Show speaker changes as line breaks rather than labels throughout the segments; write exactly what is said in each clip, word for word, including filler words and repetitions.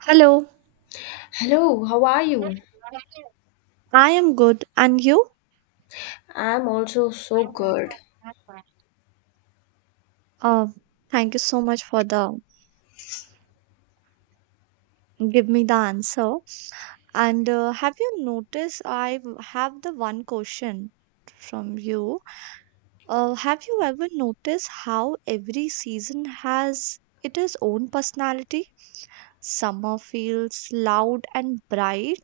Hello,
Hello, how are you?
I am good, and you?
I'm also so good.
Um, Thank you so much for the give me the answer. And uh, have you noticed I w- have the one question from you. Uh, have you ever noticed how every season has its own personality? Summer feels loud and bright,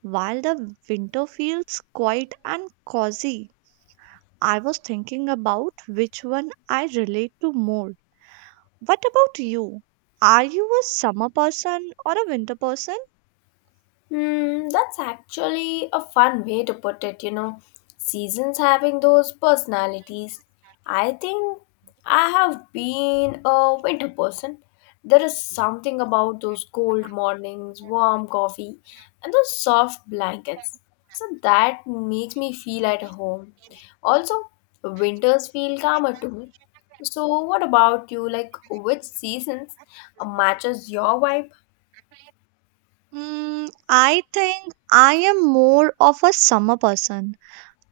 while the winter feels quiet and cozy. I was thinking about which one I relate to more. What about you? Are you a summer person or a winter person?
Hmm, that's actually a fun way to put it, you know. Seasons having those personalities. I think I have been a winter person. There is something about those cold mornings, warm coffee, and those soft blankets. So that makes me feel at home. Also, winters feel calmer to me. So, what about you? Like, which seasons uh, matches your vibe?
Mm, I think I am more of a summer person.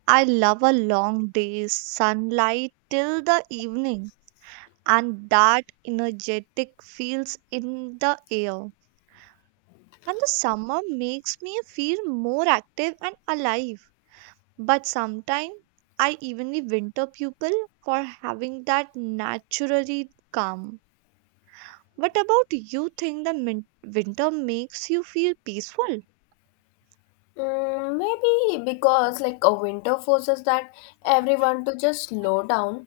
I love a long day's sunlight till the evening, and that energetic feels in the air. And the summer makes me feel more active and alive. But sometimes I evenly winter people for having that naturally calm. What about you think the min- winter makes you feel peaceful?
Mm, maybe because like a winter forces that everyone to just slow down.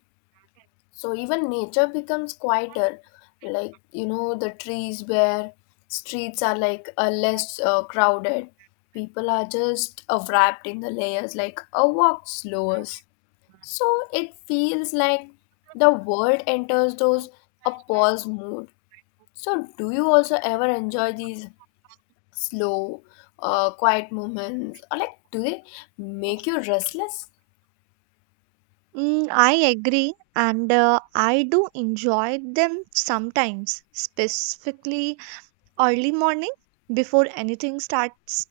So even nature becomes quieter. Like you know the trees bare, streets are like uh, less uh, crowded. People are just uh, wrapped in the layers like a walk slows. So it feels like the world enters those a pause mood. So do you also ever enjoy these slow, uh, quiet moments, or like do they make you restless?
Mm, I agree, and uh, I do enjoy them sometimes, specifically early morning before anything starts.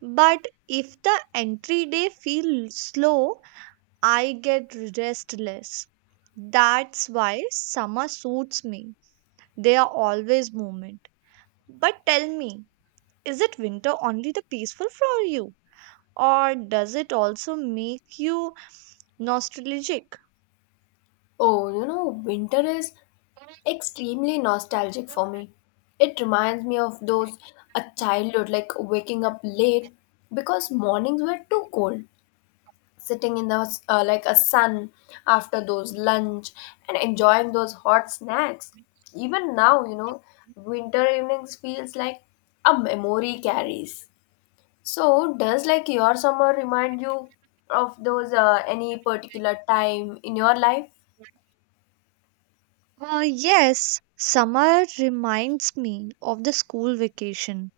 But if the entry day feels slow, I get restless. That's why summer suits me. They are always movement. But tell me, is it winter only the peaceful for you? Or does it also make you nostalgic?
Oh, you know, winter is extremely nostalgic for me. It reminds me of those a childhood, like waking up late because mornings were too cold. Sitting in the uh, like a sun after those lunch and enjoying those hot snacks. Even now, you know, winter evenings feels like a memory carries. So, does like your summer remind you of those uh, any particular time in your life?
Uh, yes, summer reminds me of the school vacation.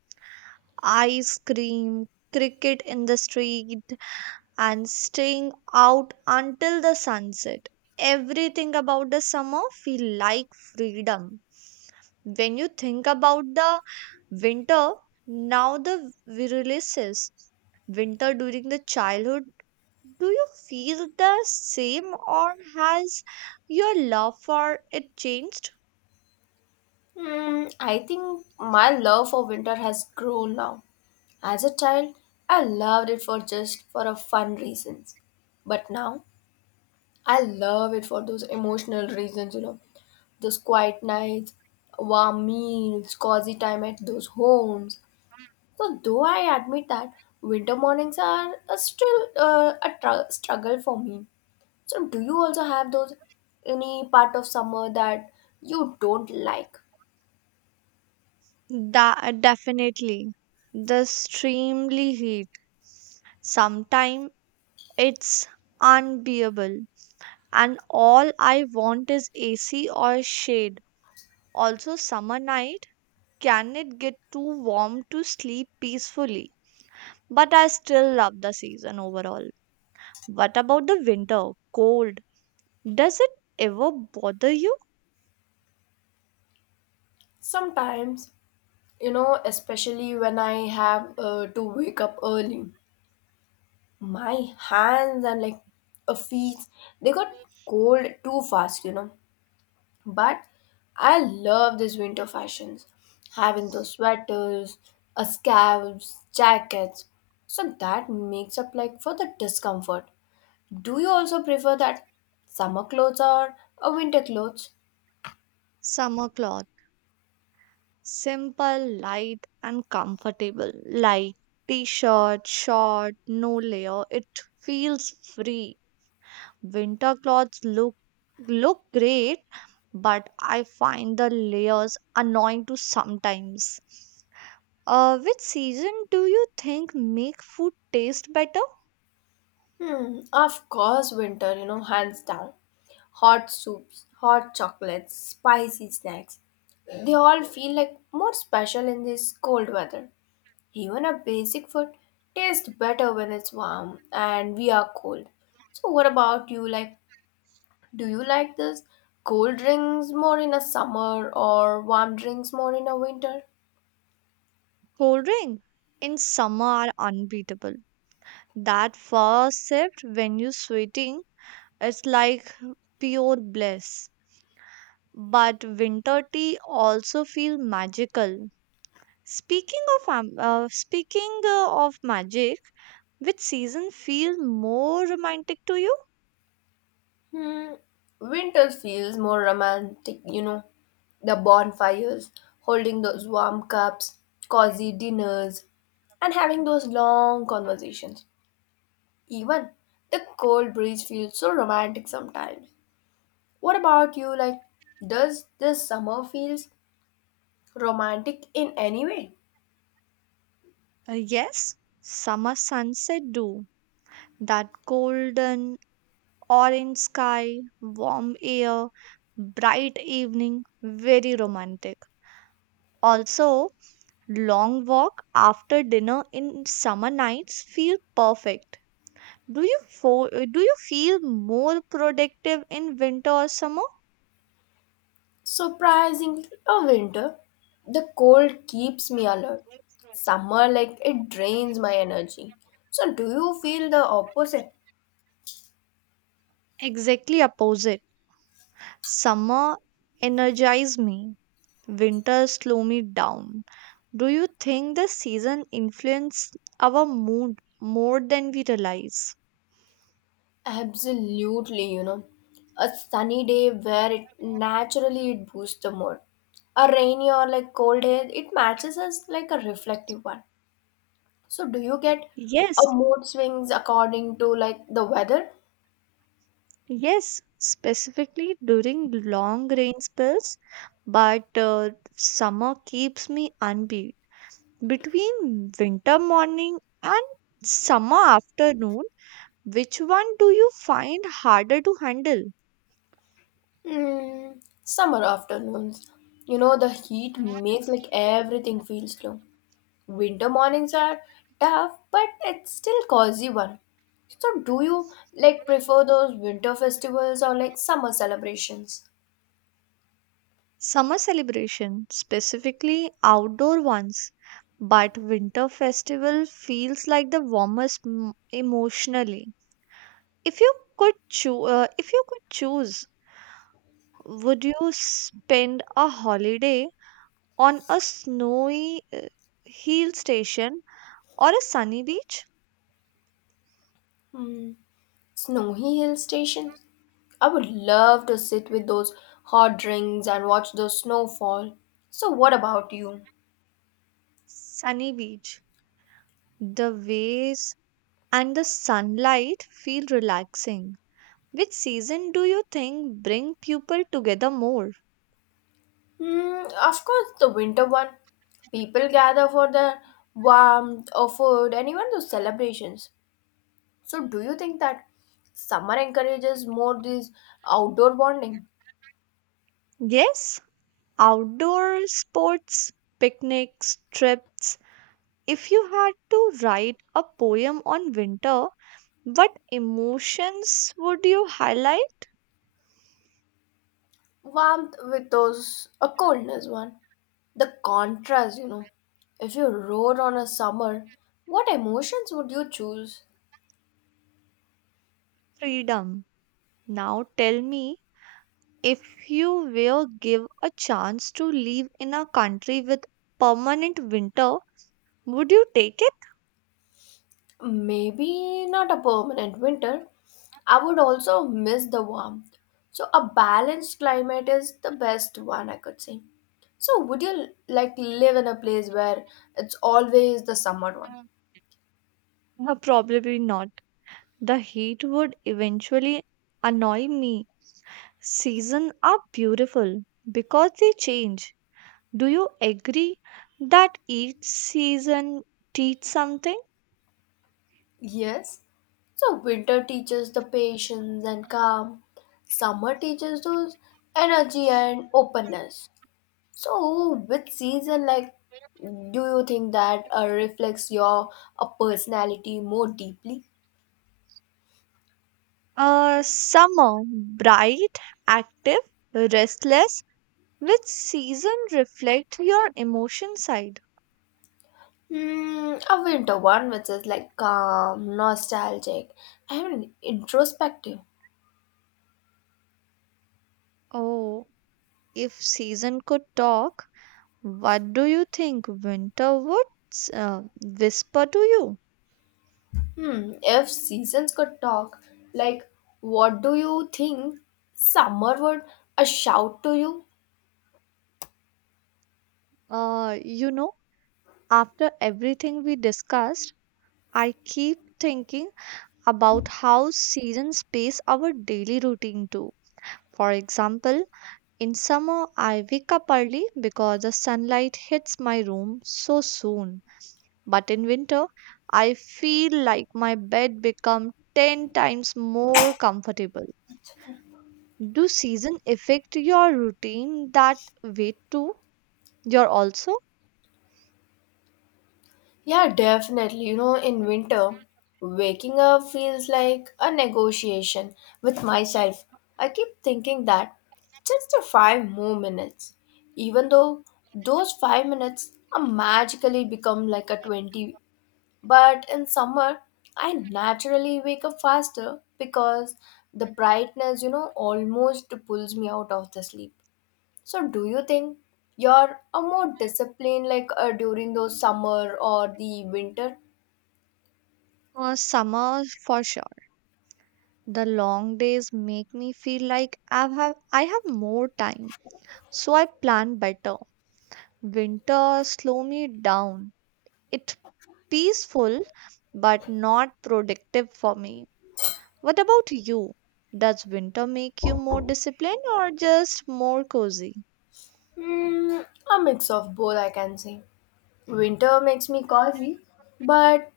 Ice cream, cricket in the street, and staying out until the sunset. Everything about the summer feel like freedom. When you think about the winter, now the releases winter during the childhood, do you feel the same or has your love for it changed?
Hmm, I think my love for winter has grown now. As a child, I loved it for just for a fun reasons, but now I love it for those emotional reasons. You know, those quiet nights, warm meals, cozy time at those homes. So, though I admit that winter mornings are uh, still uh, a tru- struggle for me. So, do you also have those any part of summer that you don't like?
Da- definitely the extremely heat sometimes it's unbearable, and all I want is ac or shade. Also, summer night, can it get too warm to sleep peacefully? But I still love the season overall. What about the winter? Cold. Does it ever bother you?
Sometimes, you know, especially when I have uh, to wake up early, my hands and like uh, feet they got cold too fast, you know. But I love these winter fashions, having those sweaters, uh, scarves, jackets. So that makes up like for the discomfort. Do you also prefer that summer clothes or uh, winter clothes?
Summer cloth. Simple, light, and comfortable. Like t shirt, short, no layer. It feels free. Winter clothes look look great, but I find the layers annoying to sometimes. Uh, which season do you think make food taste better?
Hmm, of course, winter, you know, hands down. Hot soups, hot chocolates, spicy snacks. They all feel like more special in this cold weather. Even a basic food tastes better when it's warm and we are cold. So, what about you? Like, do you like this cold drinks more in a summer or warm drinks more in a winter?
Cold drink in summer are unbeatable. That first sip when you're sweating is like pure bliss. But winter tea also feel magical. Speaking of um, uh, speaking uh, of magic, which season feel more romantic to you?
Hmm, winter feels more romantic, you know. The bonfires, holding those warm cups, cozy dinners, and having those long conversations. Even the cold breeze feels so romantic sometimes. What about you? Like, does this summer feels romantic in any way?
Uh, yes, summer sunset do. That golden orange sky, warm air, bright evening, very romantic. Also, long walk after dinner in summer nights feel perfect. Do you fo- uh, do you feel more productive in winter or summer?
Surprisingly, a winter, the cold keeps me alert. Summer, like, it drains my energy. So, do you feel the opposite?
Exactly opposite. Summer energize me. Winter slow me down. Do you think the season influence our mood more than we realize?
Absolutely, you know. A sunny day where it naturally it boosts the mood. A rainy or like cold day, it matches as like a reflective one. So do you get a
Yes,
mood swings according to like the weather?
yes, specifically during long rain spells, but uh, summer keeps me unbeat. Between winter morning and summer afternoon, which one do you find harder to handle?
Mm, summer afternoons. You know the heat makes like everything feel slow. Winter mornings are tough, but it's still cozy one. So do you like prefer those winter festivals or like summer celebrations?
Summer celebration, specifically outdoor ones, but winter festival feels like the warmest m- emotionally. If you could choose, uh, if you could choose, would you spend a holiday on a snowy uh, hill station or a sunny beach?
Hmm. Snowy hill stations? I would love to sit with those hot drinks and watch the snow fall. So, what about you?
Sunny beach. The waves and the sunlight feel relaxing. Which season do you think bring people together more?
Hmm, of course, the winter one. People gather for the warmth of food and even those celebrations. So, do you think that summer encourages more this outdoor bonding?
Yes, outdoor sports, picnics, trips. If you had to write a poem on winter, what emotions would you highlight?
Warmth with those, a coldness one. The contrast, you know. If you rode on a summer, what emotions would you choose?
Freedom. Now tell me, if you were give a chance to live in a country with permanent winter, would you take it?
Maybe not a permanent winter. I would also miss the warmth. So, a balanced climate is the best one I could say. So, would you like live in a place where it's always the summer one?
Uh, Probably not. The heat would eventually annoy me. Seasons are beautiful because they change. Do you agree that each season teach something?
Yes. So, winter teaches the patience and calm, summer teaches those energy and openness. So, which season, like, do you think that uh, reflects your uh, personality more deeply?
Uh, summer, bright, active, restless. Which season reflect your emotion side?
Hmm. a winter one, which is like calm, nostalgic, and introspective.
Oh, if season could talk, what do you think winter would s- uh, whisper to you?
Hmm, if seasons could talk, like, what do you think summer would a shout to you?
Uh, you know, after everything we discussed, I keep thinking about how seasons pace our daily routine too. For example, in summer, I wake up early because the sunlight hits my room so soon. But in winter, I feel like my bed becomes ten times more comfortable. Do season affect your routine that way too? You're also
Yeah, definitely. You know, in winter, waking up feels like a negotiation with myself. I keep thinking that just a five more minutes, even though those five minutes are magically become like a twenty. But in summer, I naturally wake up faster because the brightness, you know, almost pulls me out of the sleep. So, do you think you're a more disciplined like uh, during those summer or the winter?
a summer for sure. The long days make me feel like I have I have more time, so I plan better. Winter slow me down. It's peaceful but not productive for me. What about you? Does winter make you more disciplined or just more cozy?
Hmm, a mix of both, I can say. Winter makes me cozy, but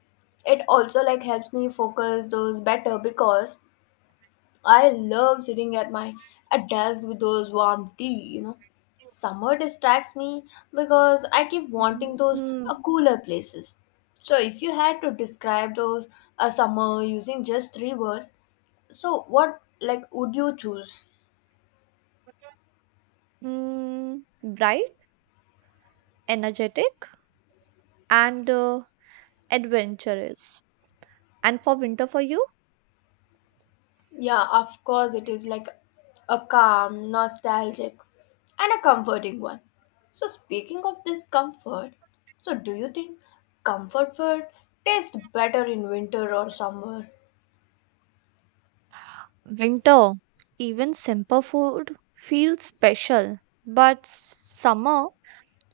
it also like helps me focus those better because I love sitting at my at desk with those warm tea, you know. Summer distracts me because I keep wanting those
Hmm.
uh, cooler places. So if you had to describe those a summer using just three words, so what like would you choose?
Mm, bright, energetic, and uh, adventurous. And for winter for you?
Yeah, of course it is like a calm, nostalgic and a comforting one. So speaking of this comfort, so do you think comfort food tastes better in winter or summer?
Winter, even simple food feels special, but summer,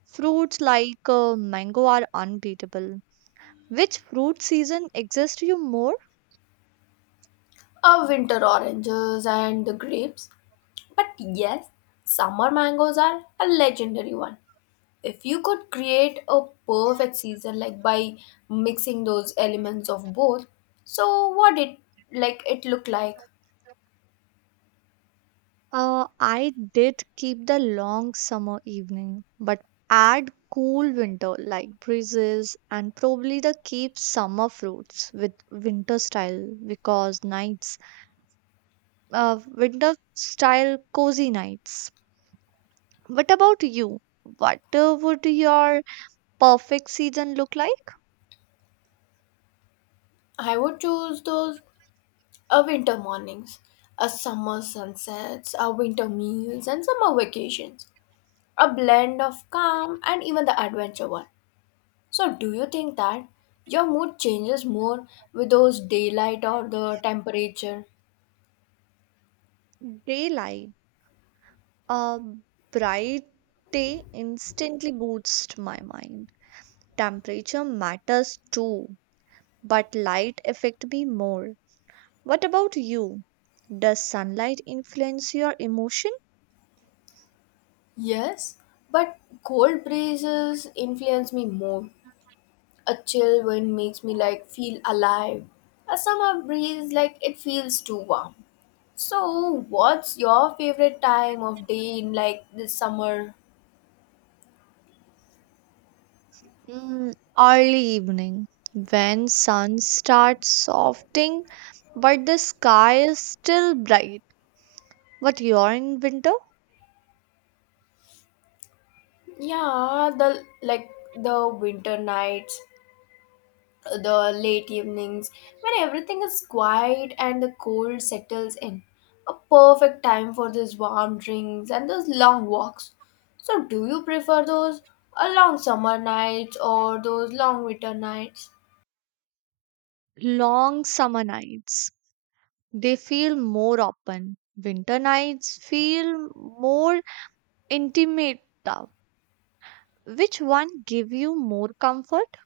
fruits like uh, mango are unbeatable. Which fruit season exists to you more?
Uh, winter oranges and the grapes. But yes, summer mangoes are a legendary one. If you could create a perfect season like by mixing those elements of both, so what it like it look like?
Uh, I did keep the long summer evening, but add cool winter like breezes and probably the keep summer fruits with winter style because nights, uh, winter style cozy nights. What about you? What uh, would your perfect season look like?
I would choose those uh, winter mornings, a summer sunsets, a winter meals and summer vacations. A blend of calm and even the adventure one. So, do you think that your mood changes more with those daylight or the temperature?
Daylight. A bright day instantly boosts my mind. Temperature matters too, but light affect me more. What about you? Does sunlight influence your emotion?
Yes, but cold breezes influence me more. A chill wind makes me like feel alive. A summer breeze like it feels too warm. So, what's your favorite time of day in like the summer?
Mm, Early evening, when sun starts softening, but the sky is still bright. But you're in winter?
Yeah, the like the winter nights, the late evenings when everything is quiet and the cold settles in. A perfect time for those warm drinks and those long walks. So, do you prefer those uh, long summer nights or those long winter nights?
Long summer nights. They feel more open. Winter nights feel more intimate, now. Which one give you more comfort?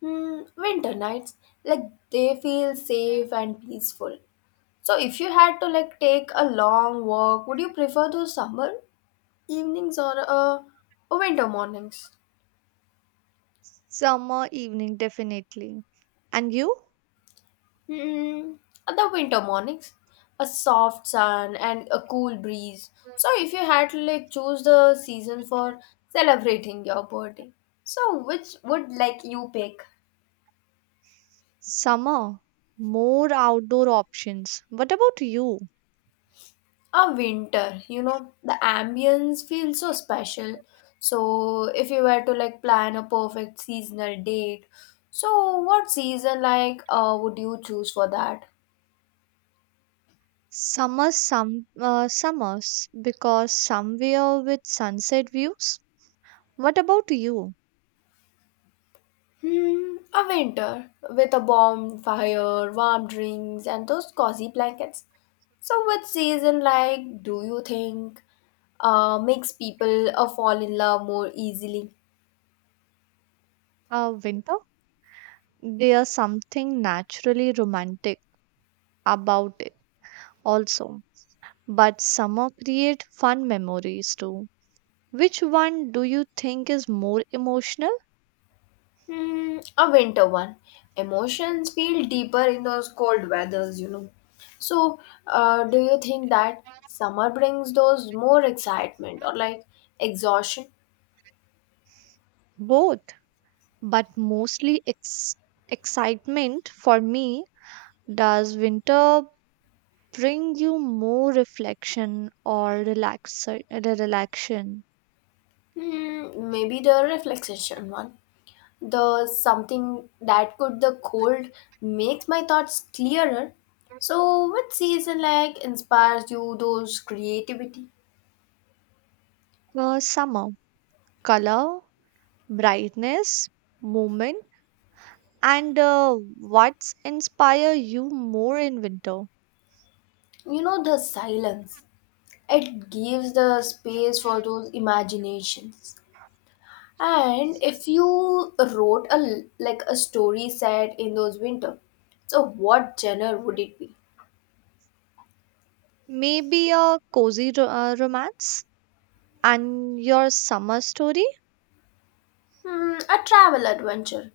Hmm, winter nights, like they feel safe and peaceful. So, if you had to like take a long walk, would you prefer those summer evenings or uh, winter mornings?
Summer evening, definitely. And you?
Hmm, the winter mornings, a soft sun and a cool breeze. So if you had to like choose the season for celebrating your birthday, so which would like you pick?
Summer, more outdoor options. What about you?
A winter, you know, the ambience feels so special. So if you were to like plan a perfect seasonal date, so what season like uh, would you choose for that?
Summer, some uh, summers because somewhere with sunset views. What about you?
Hmm, a winter with a bonfire, warm drinks, and those cozy blankets. So, what season like do you think uh, makes people uh, fall in love more easily?
Uh, winter? There's something naturally romantic about it also. But summer create fun memories too. Which one do you think is more emotional?
Hmm, a winter one. Emotions feel deeper in those cold weathers, you know. So, uh, do you think that summer brings those more excitement or like exhaustion?
Both, but mostly ex- excitement for me. Does winter bring you more reflection or relax- relaxation?
Hmm, maybe the reflection one. The something that could the cold makes my thoughts clearer. So what season like inspires you those creativity?
Uh, summer, color, brightness, movement, and uh, what's inspire you more in winter?
You know the silence, it gives the space for those imaginations. And if you wrote a l- like a story set in those winter, so what genre would it be?
Maybe a cozy ro- uh, romance? And your summer story?
Hmm, a travel adventure.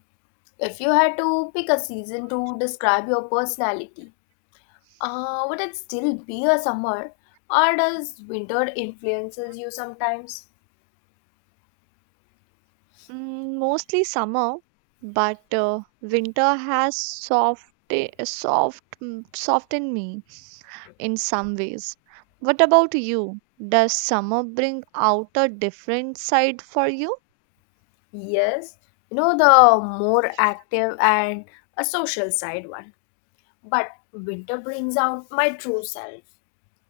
If you had to pick a season to describe your personality Uh, would it still be a summer, or does winter influences you sometimes?
Mm, mostly summer, but uh, winter has soft, eh, soft, mm, softened me in some ways. What about you? Does summer bring out a different side for you?
Yes, you know the more active and a social side one. But winter brings out my true self.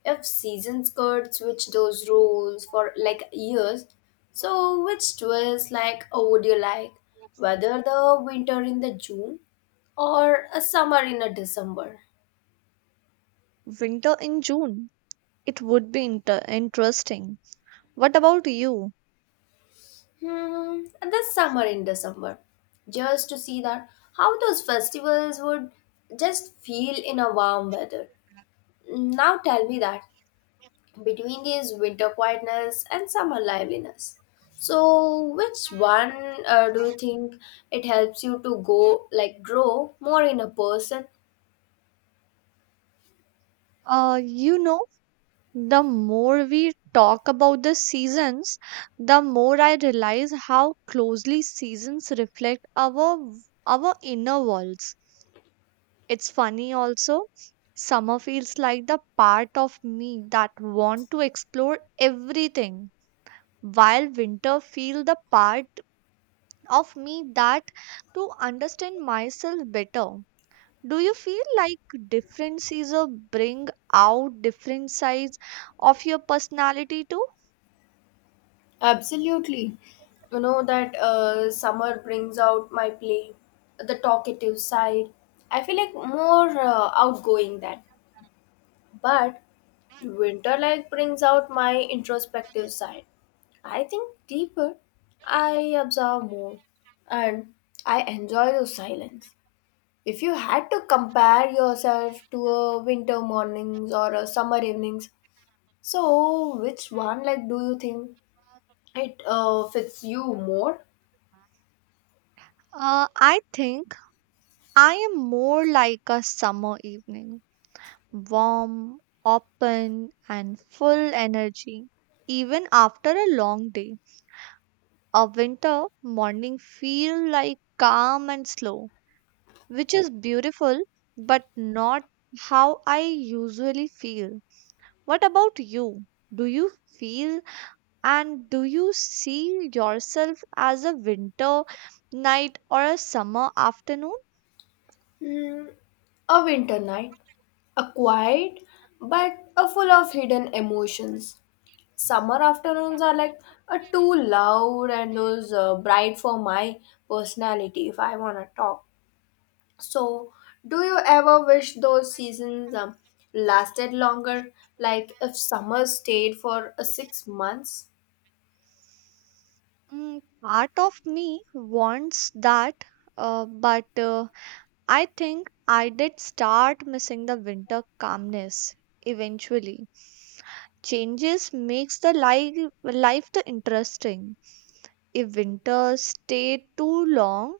If seasons could switch those rules for like years, so which twist like uh, would you like? Whether the winter in the June or a summer in a December?
Winter in June. It would be inter- interesting. What about you?
Hmm, this summer in December, just to see that how those festivals would just feel in a warm weather. Now tell me that between these winter quietness and summer liveliness. So, which one uh, do you think it helps you to go like grow more in a person?
Uh, you know, the more we talk about the seasons, the more I realize how closely seasons reflect our our inner worlds. It's funny also. Summer feels like the part of me that want to explore everything, while winter feel the part of me that to understand myself better. Do you feel like different seasons bring out different sides of your personality too?
Absolutely. You know that uh, summer brings out my play, the talkative side. I feel like more uh, outgoing then. But winter like brings out my introspective side. I think deeper, I observe more, and I enjoy the silence. If you had to compare yourself to a winter mornings or a summer evenings, so which one like do you think it uh, fits you more?
Uh, I think I am more like a summer evening, warm, open, and full energy. Even after a long day, a winter morning feel like calm and slow, which is beautiful, but not how I usually feel. What about you? Do you feel and do you see yourself as a winter night or a summer afternoon?
Hmm, a winter night, a quiet but a full of hidden emotions Summer afternoons are like uh, too loud and those uh, bright for my personality if I want to talk. So, do you ever wish those seasons um, lasted longer? Like if summer stayed for uh, six months?
Mm, Part of me wants that, uh, but uh, I think I did start missing the winter calmness eventually. Changes makes the life life the interesting. If winter stayed too long,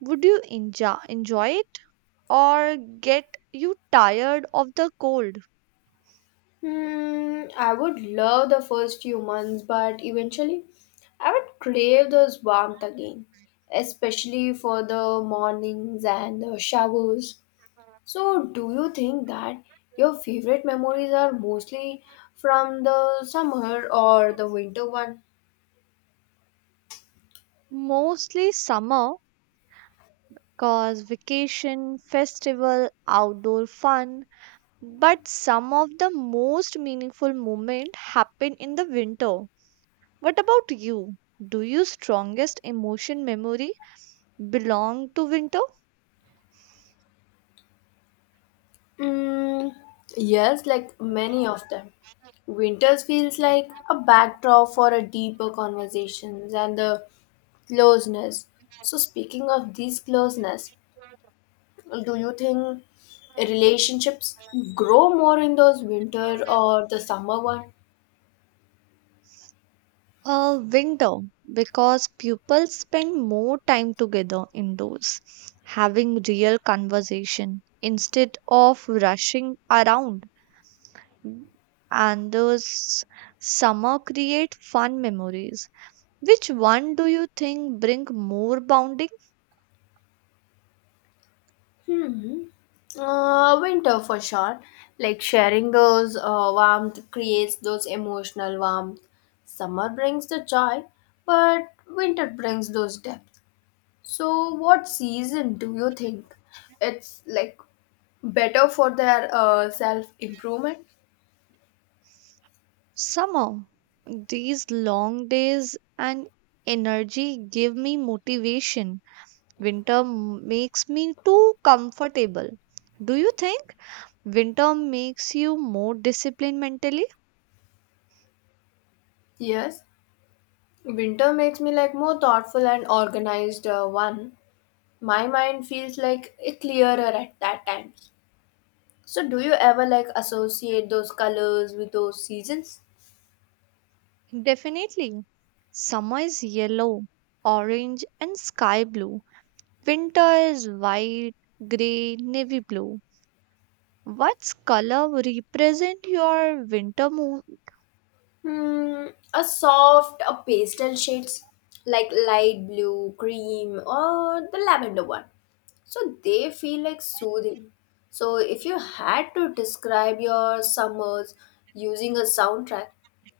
would you enjoy enjoy it or get you tired of the cold?
Hmm, I would love the first few months, but eventually I would crave those warmth again, especially for the mornings and the showers. So, do you think that your favorite memories are mostly from the summer or the winter one?
Mostly summer, cause vacation, festival, outdoor fun, but some of the most meaningful moments happen in the winter. What about you? Do your strongest emotion memory belong to winter?
Mm, yes, like many of them. Winters feels like a backdrop for a deeper conversations and the closeness. So, speaking of these closeness, do you think relationships grow more in those winter or the summer one?
Uh, winter, because people spend more time together indoors, having real conversation instead of rushing around. And those summer create fun memories. Which one do you think bring more bonding?
Hmm. Uh, winter for sure. Like sharing those uh, warmth creates those emotional warmth. Summer brings the joy, but winter brings those depth. So, what season do you think it's like better for their uh, self improvement?
Somehow, these long days and energy give me motivation. Winter m- makes me too comfortable. Do you think winter makes you more disciplined mentally?
Yes, winter makes me like more thoughtful and organized uh, one. My mind feels like a clearer at that time. So, do you ever like associate those colors with those seasons?
Definitely. Summer is yellow, orange, and sky blue. Winter is white, gray, navy blue. What's color represent your winter moon?
Hmm, a soft, a pastel shades like light blue, cream, or the lavender one. So they feel like soothing. So, if you had to describe your summers using a soundtrack,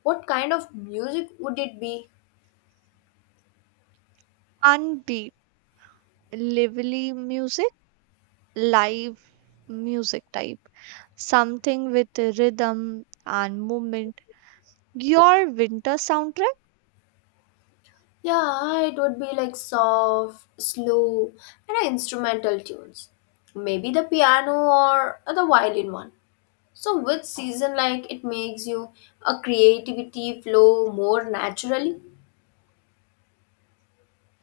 what kind of music would it be?
Unbeat, lively music, live music type, something with a rhythm and movement. Your winter soundtrack
Yeah, it would be like soft, slow, and instrumental tunes. Maybe the piano or the violin one. So with season like it makes you a creativity flow more naturally?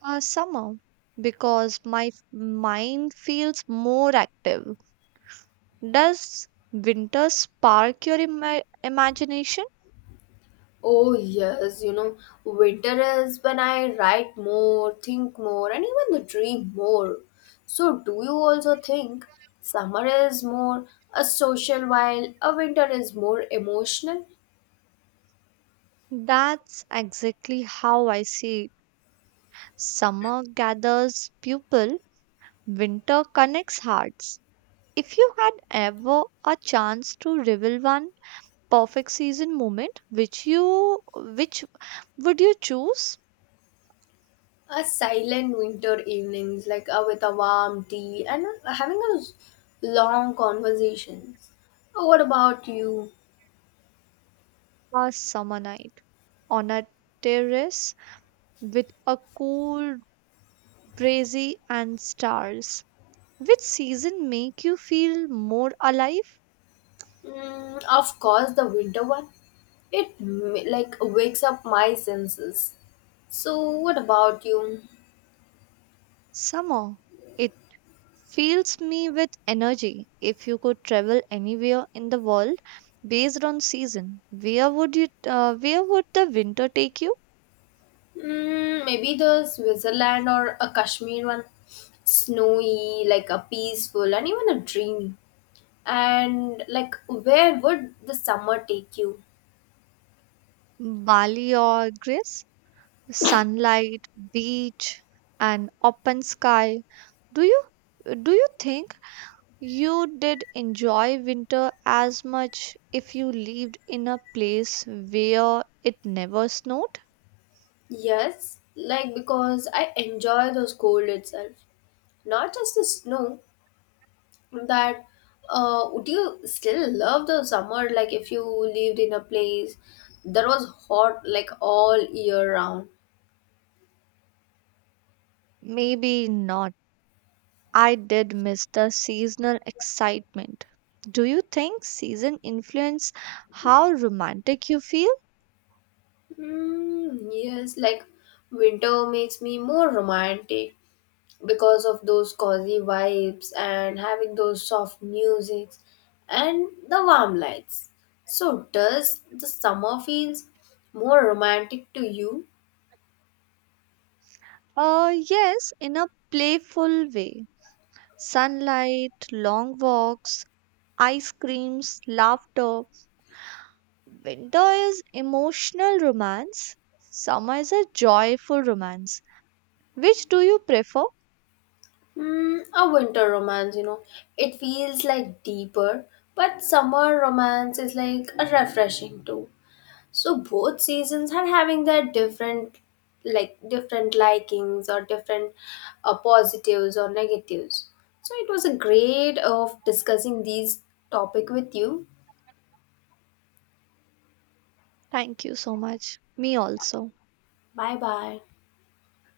or summer? Because my f- mind feels more active. Does winter spark your ima- imagination?
Oh yes, you know, winter is when I write more, think more and even dream more. So do you also think summer is more a social while a winter is more emotional?
That's exactly how I see it. Summer gathers people, winter connects hearts. If you had ever a chance to reveal one, perfect season moment, which you which would you choose?
A silent winter evenings like uh, with a warm tea and uh, having a long conversations. What about you?
A summer night on a terrace with a cool breezy and stars. Which season make you feel more alive?
Mm, of course, the winter one. It m- like wakes up my senses. So, what about you?
Summer, it fills me with energy. If you could travel anywhere in the world based on season, where would you, uh, where would the winter take you?
Mm, maybe the Switzerland or a Kashmir one. Snowy, like a peaceful, and even a dreamy. And like, where would the summer take you?
Bali or Greece. Sunlight, beach, and open sky. Do you do you think you did enjoy winter as much if you lived in a place where it never snowed?
Yes, like because I enjoy those cold itself, not just the snow. That, uh, would you still love the summer like if you lived in a place that was hot like all year round?
Maybe not. I did miss the seasonal excitement. Do you think season influence how romantic you feel?
Mm, yes, like winter makes me more romantic because of those cozy vibes and having those soft musics and the warm lights. So does the summer feels more romantic to you?
Uh yes, in a playful way. Sunlight, long walks, ice creams, laughter. Winter is emotional romance, summer is a joyful romance. Which do you prefer?
Mm, a winter romance, you know. It feels like deeper, but summer romance is like a refreshing too. So both seasons are having their different like different likings or different uh, positives or negatives. So it was a great of discussing these topic with you.
Thank you so much. Me also.
Bye bye.